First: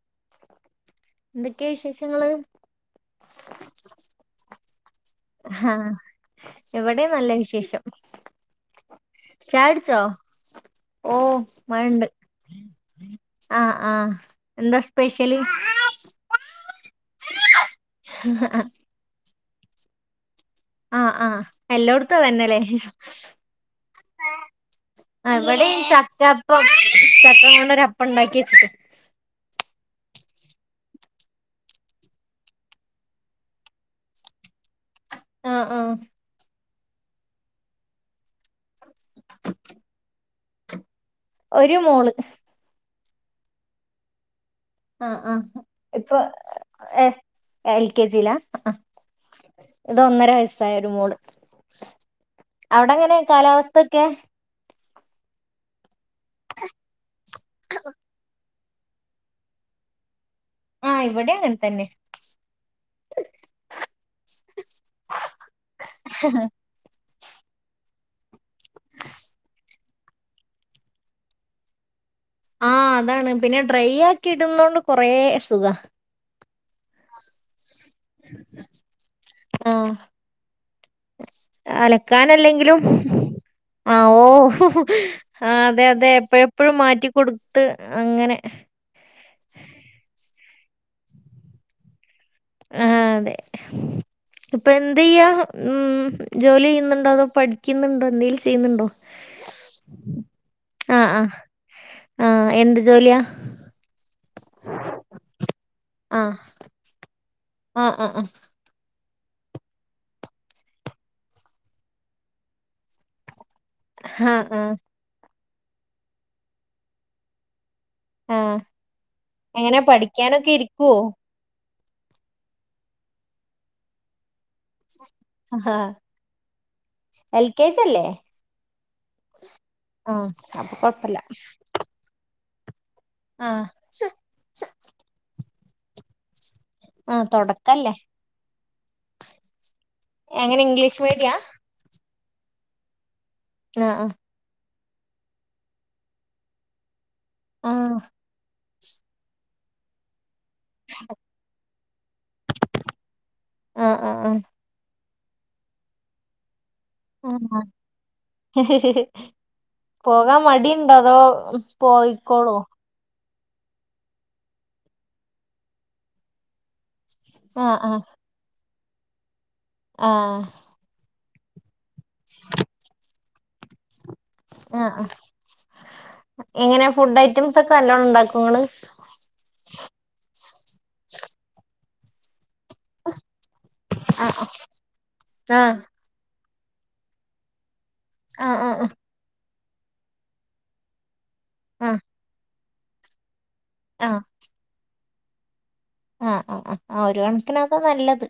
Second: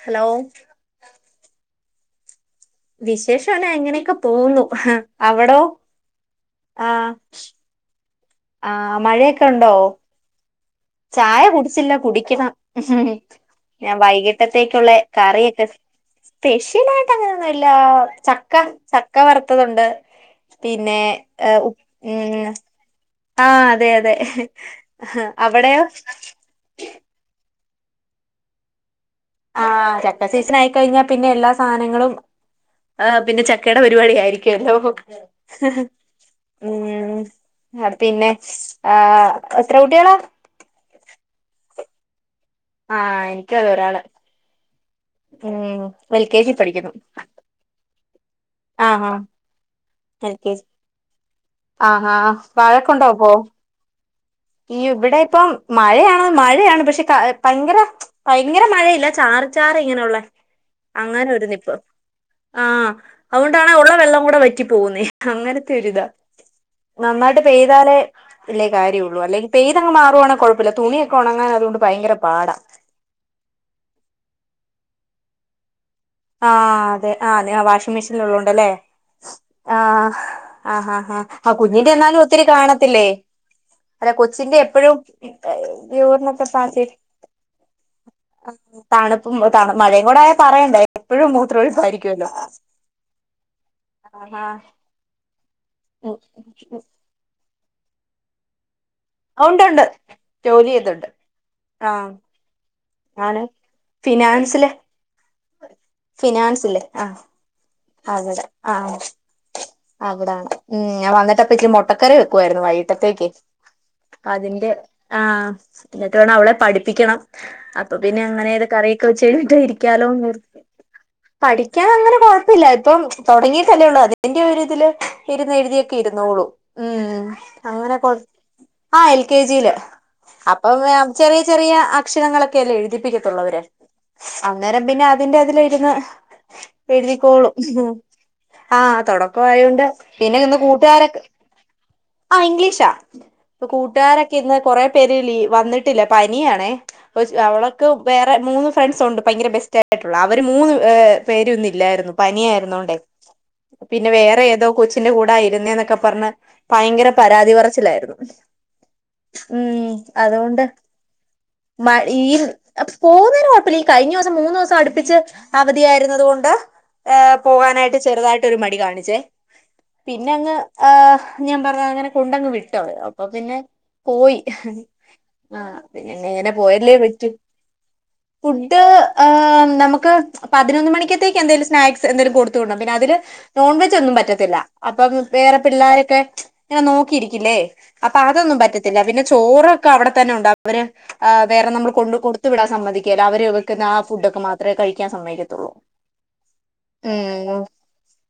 Hello ന്തൊക്കെയാ വിശേഷങ്ങള് വിശേഷം ന എങ്ങനെയൊക്കെ പോന്നു അവടോ ആഹ് ഷം ആഹ് മഴയൊക്കെ ഉണ്ടോ ഓ ചായ കുടിച്ചില്ല മഴണ്ട് കുടിക്കണം. ആഹ് ഞാൻ ആഹ് എന്താ വൈകിട്ടത്തേക്കുള്ള സ്പെഷ്യല് കറിയൊക്കെ സ്പെഷ്യലായിട്ട് അങ്ങനൊന്നുല്ല ചക്ക ചക്ക വറുത്തതുണ്ട് പിന്നെ ആഹ് ആഹ് ഉ് എല്ലോടത്തും ഉം [inaudible] ആഹ് അതെ അതെ അവിടെയോ അപ്പ ചക്രങ്ങൊര അപ്പണ്ടാക്കി വെച്ചിട്ട് ആഹ് ചക്ക സീസൺ ആയിക്കഴിഞ്ഞാൽ പിന്നെ എല്ലാ സാധനങ്ങളും ആഹ് പിന്നെ ചക്കയുടെ പരിപാടി ആയിരിക്കുവല്ലോ ആഹ് ആഹ് ഉം പിന്നെ ആഹ് എത്ര കുട്ടികളാ ഒരു മോള് ആഹ് എനിക്കത ഒരാള് ആഹ് ആഹ് ഉം ഇപ്പൊ എൽ കെ ജി എ എൽ കെ ജിയിലാ ആഹ് ആഹ് ഇതൊന്നര വയസ്സായ ഒരു മോള് ആഹാ വഴക്കുണ്ടോ അവിടെങ്ങനെ അപ്പൊ കാലാവസ്ഥൊക്കെ ഈ ഇവിടെ ഇപ്പം മഴയാണ മഴയാണ് പക്ഷെ ഭയങ്കര ഇങ്ങനെ മഴയില്ല ചാറ് ചാർ ഇങ്ങനെയ ഉള്ള ആഹ് ഇവിടെയങ്ങന തന്നെ ആഹ് അതുകൊണ്ടാണ് ഉള്ള വെള്ളം കൂടെ വറ്റി പോുന്നേ അങ്ങനത്തെ ഒരു ഇതാ നന്നായിട്ട് പെയ്താലേ വല്ല്യ കാര്യള്ളൂ അല്ലെങ്ക പെയ്തങ് മാറുവാണ കുഴപ്പില്ല തുണിയൊക്കെ ഉണങാൻ അതൊണ്ട് ഭയങ്ക പാടാ ആഹ് അതാണ് പിന്നെ ഡ്രൈ ആക്കി ഇടുന്ന കൊണ്ട് കുറെ സുഖ ആഹ് അതെ ആ വാഷിംഗ് മെഷീൻ ഉള്ളൊണ്ടല്ലേ ആഹ് ആഹ് ആഹ് ആഹ് കുഞ്ഞിന്റെ എന്നാലും ഒത്തിരി കാണത്തില്ലേ അലക്കാനല്ലെങ്കിലും ആഹ് അല്ല ഓ കൊച്ചിന്റെ എപ്പഴും ആ അതെ അതെ യൂറിനൊക്കെ എപ്പഴെപ്പഴും പാറ്റി മാറ്റി കൊടുത്ത് അങ്ങനെ തണുപ്പും തണു മഴയും കൂടെ ആയ പറയേണ്ട എപ്പോഴും മൂത്രം ഒഴിപ്പ ആയിരിക്കുമല്ലോ ആഹ് അതെ ഇപ്പൊ എന്ത് ചെയ്യാ ഉം ജോലി ചെയ്യുന്നുണ്ടോ അതോ പഠി ഠിക്കുന്നുണ്ടോ എന്തേങ്കിലും ചെയ്യുന്നുണ്ടോ ഉണ്ട് ഉണ്ട് ജോലി ചെയ്ന്നുണ്ട് ആഹ് ഉം എന്ത് ജോലി ഞാൻ ഫിനാൻസില് ആഹ് ഫിനാൻസ് ഇല്ല ആഹ് ആഹ് ആഹ് അവിടെ ആഹ് അവിടെ ഉം ഞാൻ വന്നിട്ടപ്പ മുട്ടക്കറി വെക്കുവായിരുന്നു വൈകിട്ടത്തേക്ക് ആഹ് ആഹ് അതിന്റെ ആഹ് എന്നിട്ട് വേണം അവളെ പഠിപ്പിക്കണം അപ്പൊ പിന്നെ അങ്ങനെ ആഹ് ഏതൊ കറിയൊക്കെ വെച്ച് കഴിഞ്ഞിട്ട് എങ്ങനെ ഇരിക്കാലോർ പഠിക്കാനൊക്കെ ഇരിക്കുവോ പഠിക്കാൻ അങ്ങനെ കുഴപ്പില്ല ഇപ്പം തുടങ്ങിട്ട് അല്ലേ ഉള്ളൂ അതിന്റെ ഒരു ഇതില് ഇരുന്ന് എഴുതിയൊക്കെ ഇരുന്നോളൂ ഉം എൽ കെ ജി അങ്ങനെ അല്ലേ കൊഴ ആഹ് എൽ കെ ജിയില് ആഹ് അപ്പൊ അപ്പം കൊഴപ്പല്ല ചെറിയ ചെറിയ അക്ഷണങ്ങളൊക്കെല്ല എഴുതിപ്പിക്കത്തുള്ളവര് ആഹ് അന്നേരം പിന്നെ അതിന്റെ അതിൽ ഇരുന്ന് ആഹ് എഴുതികോളും തൊടക്കല്ലേ ആഹ് തുടക്കം ആയതൊണ്ട് പിന്നെ ഇന്ന് എങ്ങനെ ഇംഗ്ലീഷ് കൂട്ടുകാരൊക്കെ മീഡിയാ ആഹ് ഇംഗ്ലീഷാ ഇപ്പൊ ആഹ് കൂട്ടുകാരൊക്കെ ഇന്ന് കുറേ പേര് വന്നിട്ടില്ല പനിയാണേ അവളക്ക് ആഹ് വേറെ മൂന്ന് ഫ്രണ്ട്സ ഉണ്ട് ഭയങ്കര ബെസ്റ്റ ആയിട്ടുള്ള അവര് മൂന്ന് പേര്ന്ന ല്ലായിരുന്നു പനിയായിരുന്നോണ്ടേ ആഹ് പിന്നെ ആഹ് വേറെ ഏതോ കൊച്ചിന്റെ കൂടെ ആഹ് ഇരുന്നേ എന്നൊക്കെ പറഞ്ഞ ഭയങ്കര ആഹ് ആഹ് പരാതി പറച്ചിലായിരുന്നു ഉം പോകാൻ അതുകൊണ്ട് മടി ഉണ്ടോ അതോ പോയിക്കോളോ പോകുന്നതിന് കുഴപ്പമില്ല കഴിഞ്ഞ ദിവസം മൂന്ന് ദിവസം അടുപ്പിച്ച് അവധിയായിരുന്നത് കൊണ്ട് ഏഹ് ആഹ് പോകാനായിട്ട് ആഹ് ചെറുതായിട്ട് മടി കാണിച്ചേ പിന്നെ ആഹ് അങ്ങ് ആഹ് ഞാൻ പറഞ്ഞ അങ്ങനെ കൊണ്ടങ്ങ് വിട്ട് അപ്പൊ പിന്നെ പോയി ആഹ് ആഹ് ആഹ് പിന്നെ ഇങ്ങനെ എങ്ങനെ പോയല്ലേ ഫുഡ് പറ്റൂ ഐറ്റംസ് ഒക്കെ നല്ലോണം ഉണ്ടാക്കോ ഇങ്ങള് ഫുഡ് ആഹ് നമുക്ക് പതിനൊന്ന് മണിക്കത്തേക്ക് എന്തേങ്കലും സ്നാക്സ് എന്തേലും കൊടുത്ത ത് വിടണം പിന്നെ അതില് നോൺവെജ് ഒന്നും ആഹ് പറ്റത്തില്ല അപ്പം വേറെ ആഹ് പിള്ളോരൊക്കെ ഇങ്ങനെ നോക്കിയിരിക്കില്ലേ അപ്പൊ ആഹ് അതൊന്നും ആഹ് പറ്റത്തില്ല പിന്നെ ചോറൊക്കെ അവിടെത്തന്നെ ഉണ്ടാവ അവര് വേറെ നമ്മൾ ആഹ് കൊണ്ട കൊടുത്തു വിടാൻ സമ്മതികില്ല അവര് വെക്കുന്ന ആഹ് ഫുഡ് ഒക്കെ മാത്രം ത്രേ കഴിക്കാൻ സമ്മയക്കത്തുള്ളൂ ആഹ് ആഹ് ആഹ് ആഹ് ഒരു കണക്കിന് അതാ നല്ലത്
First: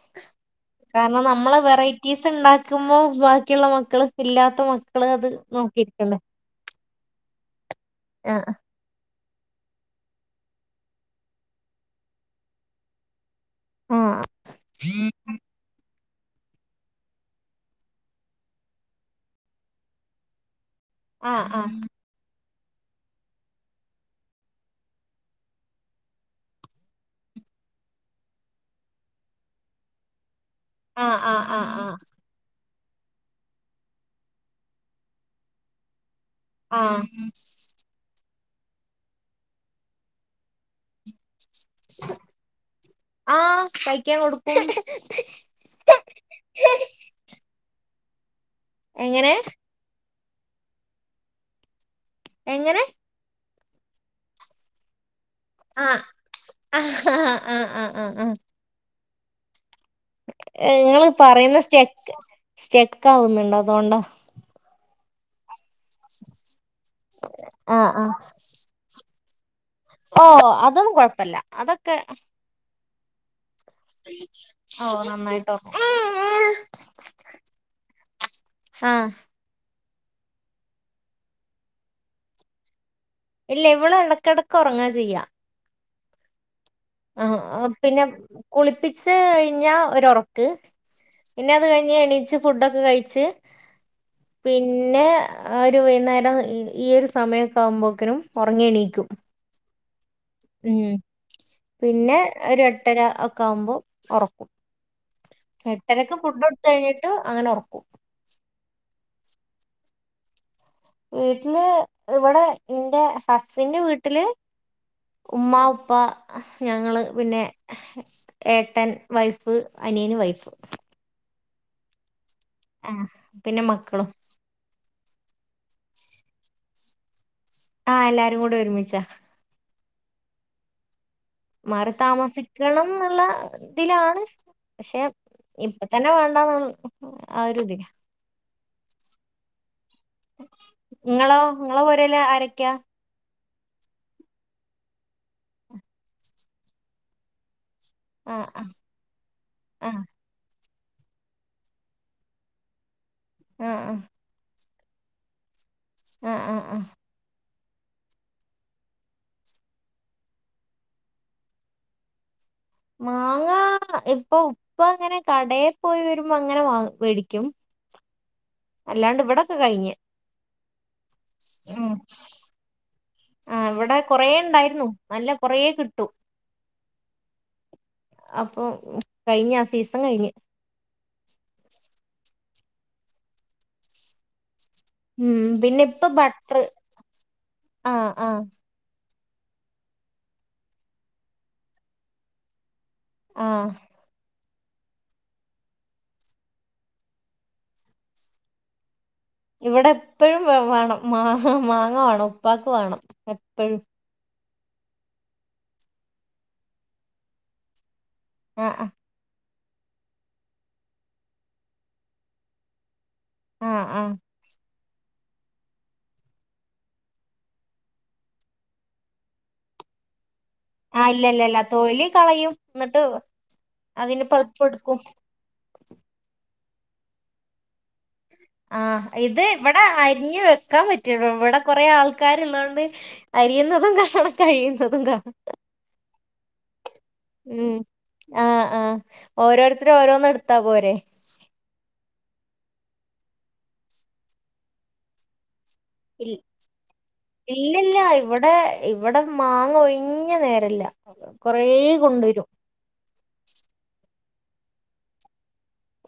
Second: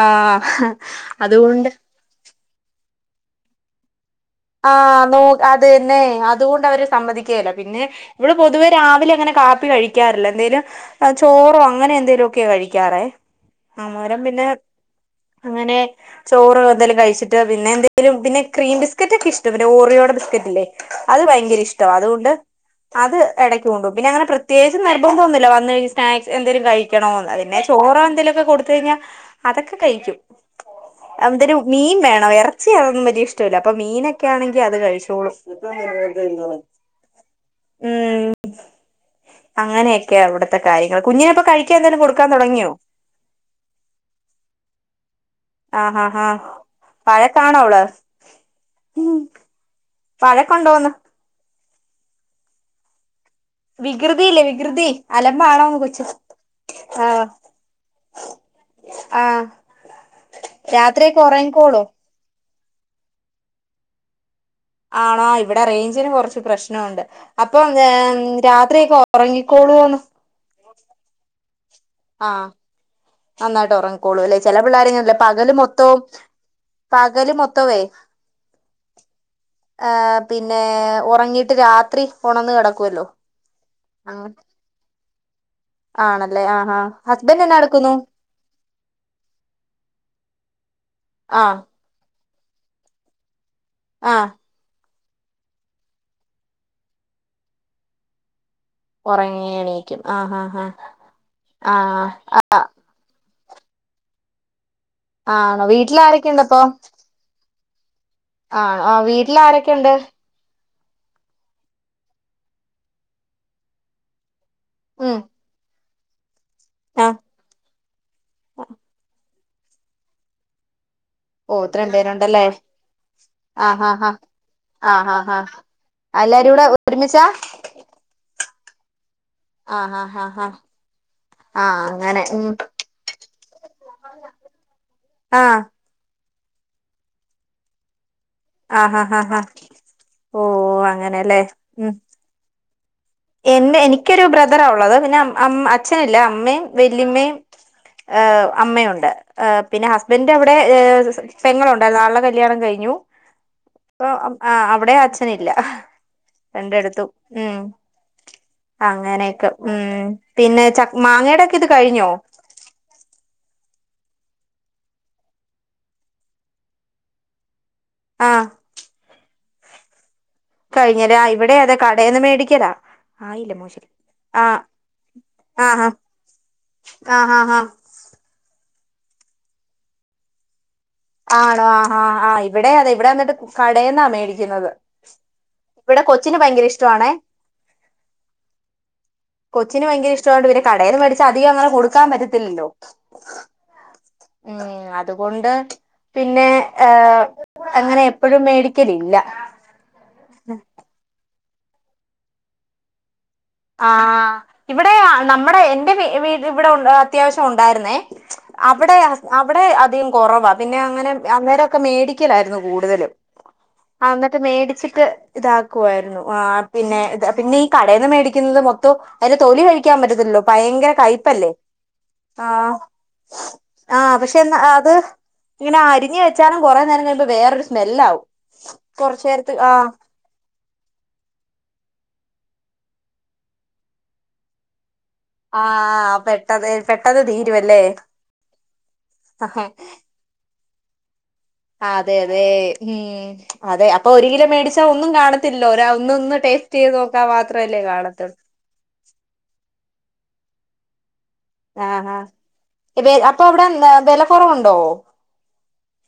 ആഹ് കാരണം നമ്മളെ അതുകൊണ്ട് വെറൈറ്റി റ്റിസ് ഉണ്ടാക്കുമ്പോ ബാക്കിയുള്ള മക്കൾ ഇല്ലാത്ത ആഹ് മക്കള് നോ അത് തന്നെ നോക്കിയിരിക്കണ്ടേ അതുകൊണ്ട് അവര് സമ്മതിക്കുകല്ല പിന്നെ ഇവിള് ആഹ് പൊതുവെ രാവിലെ അങ്ങനെ കാപ്പി കഴിക്ക കഴിക്കാറില്ല എന്തേലും ചോറോ അങ്ങനെ എന്തേലു ഒക്കെ കഴിക്കാറേ അന്നേരം ആഹ് പിന്നെ അങ്ങനെ ചോറ് എന്തായാലും കഴിച്ചിട്ട് പിന്നെന്തേലും പിന്നെ ക്രീം ബിസ്‌ക്കറ്റ ഒക്കെ ഇഷ്ട പിന്നെ ഓറിയോടെ ബിസ്ക്കറ്റ് ഇല്ലേ അത് ആഹ് ഭയങ്കര ഇഷ്ടമാണ് അതുകൊണ്ട് അത് ഇടയ്ക്ക് കൊണ്ടുപോവും പിന്ന അങ്ങനെ പ്രത്യകിച്ച് നിർബന്ധം ഒന്നുല വന്ന് കഴിഞ്ഞ് സ്നാക്സ് എന്തേലും കഴിക്കും ക്കണോന്ന് പിന്നെ ചോറോ എന്തെലുമൊക്കെ കൊടുത്ത് കഴിഞ്ഞാൽ അതൊക്കെ കഴിക്കും ആഹ് ആഹ് അന്തൊരു ആഹ് ആഹ് മീൻ വേണം ഇറച്ചി അതൊന്നും വലിയ ഇഷ്ടമല്ല അപ്പൊ മീനൊക്കെ ആണെങ്കി അത് കഴിച്ചോളൂ ആഹ് ഉം അങ്ങനെയൊക്കെയ ഇവിടത്തെ കാര്യങ്ങൾ കുഞ്ഞിനെപ്പോ കഴിക്ക കഴിക്കാൻ എന്തെങ്കിലും കൊടുക്കൻ തുടങ്ങിയോ ആഹ് കഴിക്കാൻ കൊടുക്കൂം ആഹആഹ് ആഹ് വാഴ്ക ആണോ അവള് എങ്ങനെ വഴക്ക് ഉണ്ടോന്ന് എങ്ങനെ? വികൃതിയില്ലേ വികൃതി അലമ്പാണോന്ന് ആഹ് കൊച്ചു ആഹ് ആഹ് ഇങ്ങള് രാത്രിയൊക്കെ പറയുന്ന ഉറങ്ങിക്കോളോ സ്റ്റെക്ക് സ്റ്റെക്കാവുന്നുണ്ട് അതുകൊണ്ടാ ആണോ ഇവിടെ റേഞ്ചിന് കൊറച്ച് പ്രശ്നോണ്ട് അപ്പം ആഹ് ആഹ് രാത്രിയൊക്കെ ഉറങ്ങിക്കോളൂന്ന്. ഓ അതൊന്നും കൊഴപ്പല്ല അതൊക്കെ ആഹ് നന്നായിട്ട് ഉറങ്ങ് ക്കോളൂല്ലേ ചെല ഓ പിള്ളേരങ്ങല്ല നന്നായിട്ട് പകല് ഉറങ്ങും മൊത്തോം പകല് മൊത്തമേ ആഹ് ആ പിന്നെ ഒറങ്ങിട്ട് രാത്രി ഒണന്ന് കിടക്കുല്ലോ ഇല്ല ഇവള് ഇടക്കിടക്ക് ഉറങ്ങാ ചെയ്യാ. ആണല്ലേ ആഹ് ആഹ് ഹസ്ബൻഡ് എന്നാ ആഹ് എടുക്കുന്നു പിന്നെ കുളിപ്പിച്ച് കഴിഞ്ഞാ ഒരൊറക്ക് പിന്നെ ആഹ് അത് കഴി ഞ്ഞ് എണീച്ച് ഫുടൊക്കെ കഴിച്ച് ആഹ് പിന്നെ ഒരു വൈന്നേരം ഈ ഒരു സമയൊക്കെ ആകുമ്പോക്കിനും ഒറങ്ങിണീ ഉറങ്ങി എണീക്കും ആഹ് ആഹ് ആഹ് ആ ആ ട്ടര ഒക്കെ ആകുമ്പോൾ ഒറക്കും ആഹ് ആണോ വീട്ടിൽ എട്ടരക്ക് ഫുഡ് ആരൊക്കെയുണ്ട് അപ്പൊ കൊടുത്ത് കഴിഞ്ഞ ട്ട് അങ്ങനെ ഉറക്കും ആഹ് ആ വീട്ടിൽ ആരൊക്കുണ്ട്? വീട്ടില് ഇവിടെ എന്റെ ഹസിന്റെ വീട്ടില് ഉം ഉമ്മാ ഉ പ്പ, ഞങ്ങൾ ആഹ് പിന്നെ ഏട്ടൻ, വൈഫ്, അനിയന്, വൈഫ് ഓ ഇത്രേം പേരുണ്ടല്ലേ ആഹ് പിന്നെ ആഹ് ഹാ മക്കളും ഹാ ആഹ് ഹാ ഹാ എല്ലാരും കൂടെ ഒരുമിച്ചാ? ആഹ് എല്ലാരും കൂടെ ഒരുമിച്ചാ ആഹ് ആഹ് ഹാ ഹാ മാറി താമസിക്കണംന്നിള്ള ഇതിലാണ് പക്ഷെ ആഹ് ഇപ്പ പ്പ തന്നെ വേണ്ടന്നാണ് ആ ഒരു ഇതി ആഹ് ആഹ് ആഹ് ആഹ് ഓഹ് ഇങ്ങളോ അങ്ങനെല്ലേ ഇങ്ങളെ ഉം പുരേല് ആരൊക്ക്യ? എന്റെ എനിക്കൊരു ബ്രദറാള്ളത് പിന്നെ അച്ഛനില്ല അമ്മേം, വല്ല്യമ്മേം ആഹ് ഏഹ് അമ്മയുണ്ട്. ഏ പിന്നെ ആഹ് ഹസ്ബൻഡിന്റെ അവിടെ പെങ്ങളുണ്ടായിരുന്നു ആൾടെ കല്യാണം കഴിഞ്ഞു. ആഹ് ആഹ്. ഇപ്പൊ ആഹ് അവിടേം അച്ഛനില്ല ആഹ് ആഹ് ആഹ് രണ്ടെടുത്തും ഉം. അങ്ങനെയൊക്കെ ഉം പിന്നെ ച മാങ്ങടെക്കെ ഇത് കഴിഞ്ഞോ? മാങ്ങാ ഇപ്പൊ ഉപ്പ അങ്ങനെ കടേപോയി വരുമ്പോങ്ങനെ വ വേടിക്കും ആഹ് അല്ലാണ്ട് ഇവിടൊക്കെ കയിഞ്ഞ് കഴിഞ്ഞേല്ലേ ആഹ് ഇവിടെ അതെ കടേന്ന് മേടിക്കലാ ആയില്ല ആ മോശരി ഇവിടെ കൊറേ ആഹ് ഉണ്ടായിരുന്നു നല്ല കൊറേ ആഹ് കിട്ടു. ആഹ് ആഹ് ഹാ അപ്പൊ കയിഞ്ഞാ സീസൺ കയിഞ്ഞ് ആണോ ആഹ് ആഹ് ഹാ ഇവിടെ അതെ ഇവിടെന്നിട്ട് കടേന്നാ മേടിക്കുന്നത് ഉം ഇവിടെ പിന്നിപ്പൊ കൊച്ചിന് ബട്ടറ് ഭയങ്കര ഇഷ്ടമാണേ ആഹ് ആഹ് കൊച്ചിന് ഭയങ്കര ഇഷ്ടായോണ്ട് പിന്ന കടേന്ന് മേടിച്ച് അധികങ്ങന കൊടുക്കാപറ്റത്തില്ലല്ലോ ആഹ് ഉം അതുകൊണ്ട് പിന്നെ ഏഹ് അങ്ങനെ എപ്പോഴും മേടിക്കലില്ല ഇവിടെ എപ്പഴും വ വേണം മാങ്ങ മാങ്ങ വാണം ഉപ്പാക്ക് വാണം എപ്പോഴും ആഹ് ഇവിടെ നമ്മടെ എന്റെ വി ഇവിടെ അത്യാവശ്യണ്ടായിരുന്നേ ആ ആ അവിടെ ഹസ് അവിടെ അധികം കോറവാ പിന്നെ അങ്ങനെ അന്നേരൊക്കെ മേടിക്കലായിരുന്നു കൂടുതലും ആ ആ ആഹ് ന്നി ന്നിട്ട് മേടിച്ചിട്ട് ഇതാക്കു ആയിരുന്നു ആഹ് പിന്നെ പിന്നെ ഈ കടേന്ന് ക്കുന്നത് മൊത്തൊ അയിന്റെ തൊലി കഴിക്കാൻ പറ്റത്തില്ലല്ലോ ഭയങ്കര ആ ഇല്ല ഇല്ല കയ്പല്ലേ ഇല്ല തൊലി കളയും ആഹ് എന്നിട്ട് ആഹ് അതിന് പശെ പൾപ്പ് അത് എടുക്കും ഇങ്ങനെ അരിഞ്ഞ് വെച്ചാലും കെറേ നേരം കഴിമ്പോ വേറെരു സ്മെല്ലാവും ആഹ് കൊറച്ചു ഇത് നേരത്ത് വിടെ ആഹ് അരിഞ്ഞു വെക്കാൻ പറ്റുല ഇവിടെ കൊറെ ആൾക്കാര്ള്ളോണ്ട് അരിയുന്നതു കാണാം കഴിയുന്നതു കാണാം ആഹ് പെട്ടത് പെട്ടെന്ന് തീരു ഉം അല്ലേ ആ ആ ഓരോരുത്തര് ഓരോന്ന് എടുത്താ പോരെ അതെ അതെ ഉം അതെ അപ്പൊ ഒരു കിലോ മേടിച്ചാ ഒന്നും കാണത്തില്ലല്ലോ ഒരാ ഇൽ ഓന്നൊന്ന് ടേസ്റ്റയ്ത് നോക്കാ മാത്രല്ലേ ഇല്ലില്ല കാണത്തുള്ളു ഇവിടെ ഇവിടെ മാങ്ങ ഒഴിഞ്ഞ നേരല്ല കൊറെ കൊണ്ടരും വെ അപ്പൊ അവിടെ എന്ത വെല കെറവുണ്ടോ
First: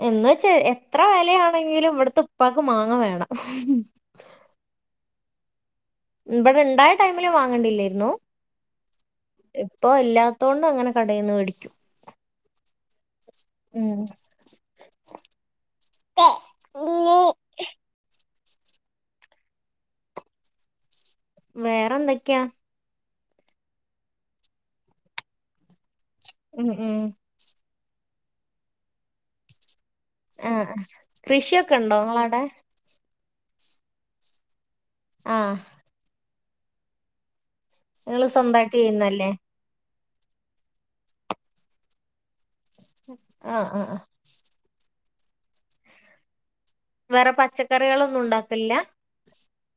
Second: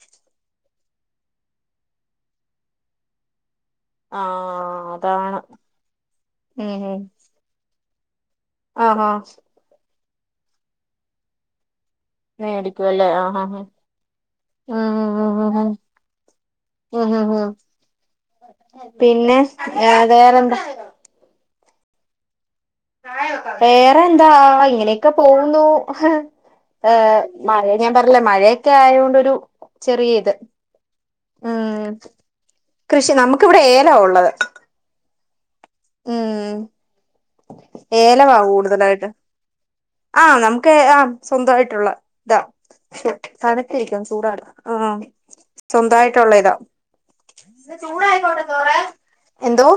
എന്നവെച്ച എത്ര വെലയാണെങ്കിലും ഇവിടത്തെ ഉപ്പാക്ക് മാങ്ങ വേണം ആഹ് അതാണ് ഇവിടെ ഉം ഇണ്ടായ ഉം ടൈമില് വാങ്ങണ്ടില്ലേയ്‌രുന്നു ആഹ് ആഹ് ഇപ്പൊല്ലാത്തോണ്ട് അങ്ങനെ കടേന്ന് വേടിക്കും മേടിക്കുല്ലേ ആഹ് ആഹ് ഉം ആഹ് ആഹ് ആഹ് ആഹ് ആഹ് പിന്നെ വേറെന്താ വേറെന്തൊക്കെയാ വേറെ എന്താ ഇങ്ങനെയൊക്കെ പോവുന്നു ഉം ഉം ഏഹ് മഴ ഞാൻ പറഞ്ഞില്ലേ മഴയൊക്കെ ആയാണ്ടൊരു ചെറിയ ഇത് ആഹ് കൃഷിയൊക്കെ ഉം ഇണ്ടോ നിങ്ങളാടെ കൃഷി നമുക്കവിടെ ഏലള്ളത് ആഹ് ഉം നിങ്ങള് ഏലവാ സ്വന്തായിട്ട് കൂടുതലായിട്ട് ചെയ്യുന്നല്ലേ ആഹ് നമക്ക് ആഹ് സ്വന്തായിട്ടുള്ള താ ആ ആ ആ തണ്ത്തിരിക്കാ ചൂടാ ആഹ് സ്വന്തായിട്ടുള്ള ഇതാ വേറെ പച്ചക്കറികളൊന്നും ഉണ്ടാക്കില്ല എന്തോ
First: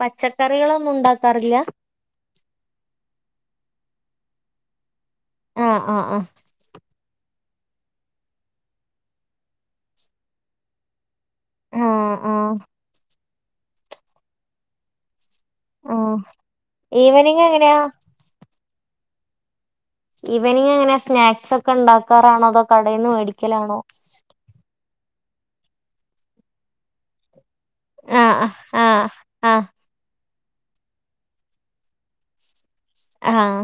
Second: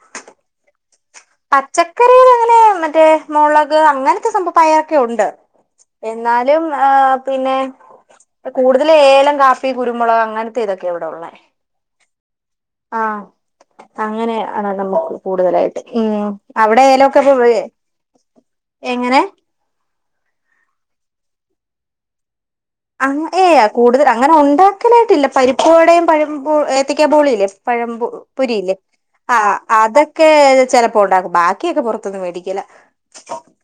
പച്ചക്കറികളൊന്നും ഉണ്ട പച്ചക്കറിൽ അങ്ങനെ മറ്റേ മുളക് അങ്ങനത്തെ സംഭ പയർക്കെ ഉണ്ട്. ആ ആ ആ എന്നാലും ആഹ് പിന്നെ കൂടുതൽ ഏലം, കാപ്പി, കുരുമുളക് അങ്ങനത്തെ ഇതൊക്കെ ഇവിടെ ഉള്ളേ. ആഹ് ആഹ് ആഹ് അങ്ങനെ ആണ് നമക്ക് കൂടുതലായിട്ട്. ആ ഉം അവിടെ എലൊക്കെ പോ ഈവനിങ് വ് എങ്ങനെയാ എങ്ങനെ ഈവനിങ് എങ്ങനെ സ്നാക്സ് ഒക്കെ ഉണ്ടാക്കാറാണോ അതോ കടയിൽന്ന് മേടിക്കലാണോ ഓഹ് ഉണ്ടാ ക്കലായിട്ടില്ല പരിപ്പടെയും പയം പോ എത്തിക്കാൻ പോളി ല്ലെ പഴമ്പു പുരില്ലേ ആഹ് ആഹ് അത്‌ ഒക്കെ ചിലപ്പോ ഉണ്ടാക്കും ബാക്കിയൊക്കെ പുറത്തൊന്നും മേടിക്കില്ല ആഹ്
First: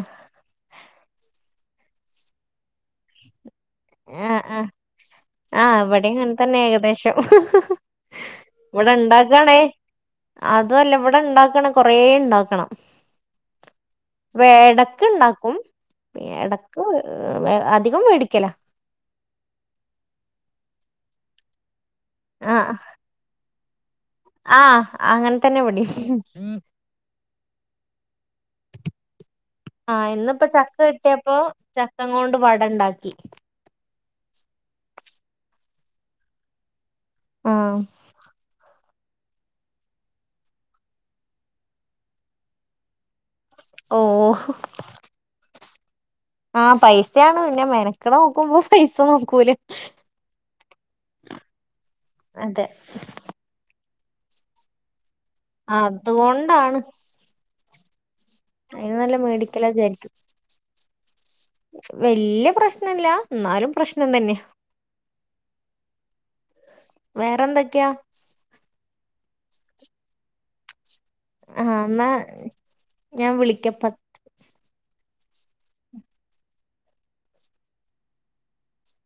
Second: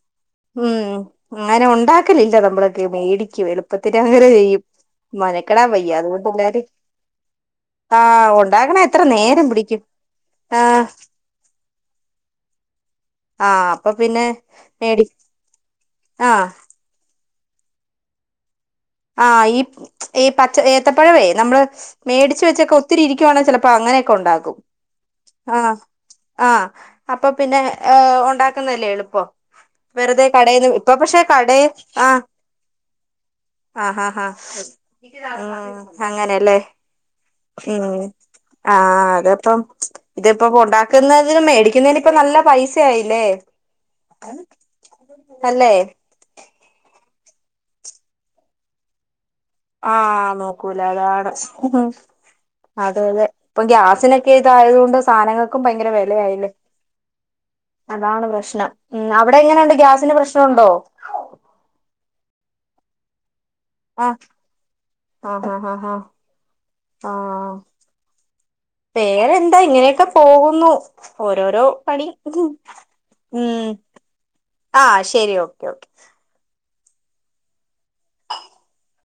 ഉം അങ്ങനെ ഉണ്ടാക്കലില്ല നമ്മളൊക്കെ മേടിക്കും എളുപ്പത്തിന അങ്ങനെ ആഹ് ചെയ്യും. ആഹ് മനക്കണാ ആഹ് വയ്യ ഇവിടെയും അതുകൊണ്ട് അങ്ങനെ തന്നെ എല്ലാരെ ഏകദേശം ആഹ് ഉണ്ടാകണെ എത്ര നേരം പിടിക്കും. അതു ആഹ് അല്ല ഇവിടെ ഇണ്ടാക്കണെ കൊറെ ഇണ്ടാക്കണം. ആഹ് അപ്പൊ പിന്നെ വേടക്ക് മേടി ഉണ്ടാക്കും..... ആഹ് ഇടക്ക് അധികം മേടിക്കല...... ആ ഈ ഈ പച്ച ഏത്തപ്പഴവേ നമ്മള് മേടിച്ചച്ച് ആഹ് വെച്ചൊക്കെ ഒത്തിരി ഇരിപ്പ ചിലപ്പോ. അങ്ങനെ ഉണ്ടാക്കും ആഹ് അങ്ങനെ ആ തന്നെ ഇവിടേം ആ അപ്പോ പിന്നെ ഏ ഉണ്ടാ. ക്കുന്നല്ലേ എളിപ്പോ ആഹ് വെറുതെ ഇന്നിപ്പോ കടയിൽന്ന് ഇപ്പൊ പക്ഷെ കട ആ..... വാട ഉണ്ടാക്കി..... ആഹ് ആഹ് ഹ അങ്ങനെയല്ലേ ആഹ് ഉം ആഹ്അതപ്പം..... ഇതിപ്പോ ഉണ്ടാക്കുന്നതിനും മേടിക്കുന്നതിന് ഇപ്പ നല്ല പൈസയായില്ലേ.... ഓഹ് അല്ലേ...... ആഹ പൈസയാണ് പിന്നെ മെനക്കടെ നോക്കുമ്പോ പൈസ നോക്കൂല...... ആഹ നോക്കൂല അതാണ് അതെ അതലെ..... ഇപ്പൊ ഗ്യാസിനൊക്കെ ഇതായതു കൊണ്ട് സാധനങ്ങൾക്കും ഭയങ്കര വിലയായില്ലേ..... അതുകൊണ്ടാണ് അതാണ് പ്രശ്നം അതിന് ഉം നല്ല അവിടെ മേടിക്കല എങ്ങനെയണ്ട് വിചാരിക്കും ഗ്യാസിന്റെ പ്രശ്നംണ്ടോ... വല്യ പ്രശ്നല്ല എന്നാലും.... പ്രശ്നം ആഹ തന്നെ ആഹ ഹഹ് ആഹ ആഹ... ആഹ് വേറെന്തൊക്കെയാ വേറെന്താ ഇങ്ങനെയൊക്കെ പോകുന്നു.., ഓരോരോ ആ പണി എന്നാ ഞാൻ ഉം..... വിളിക്കപ്പ ആ ശെരി ഓക്കെ ഓക്കെ.....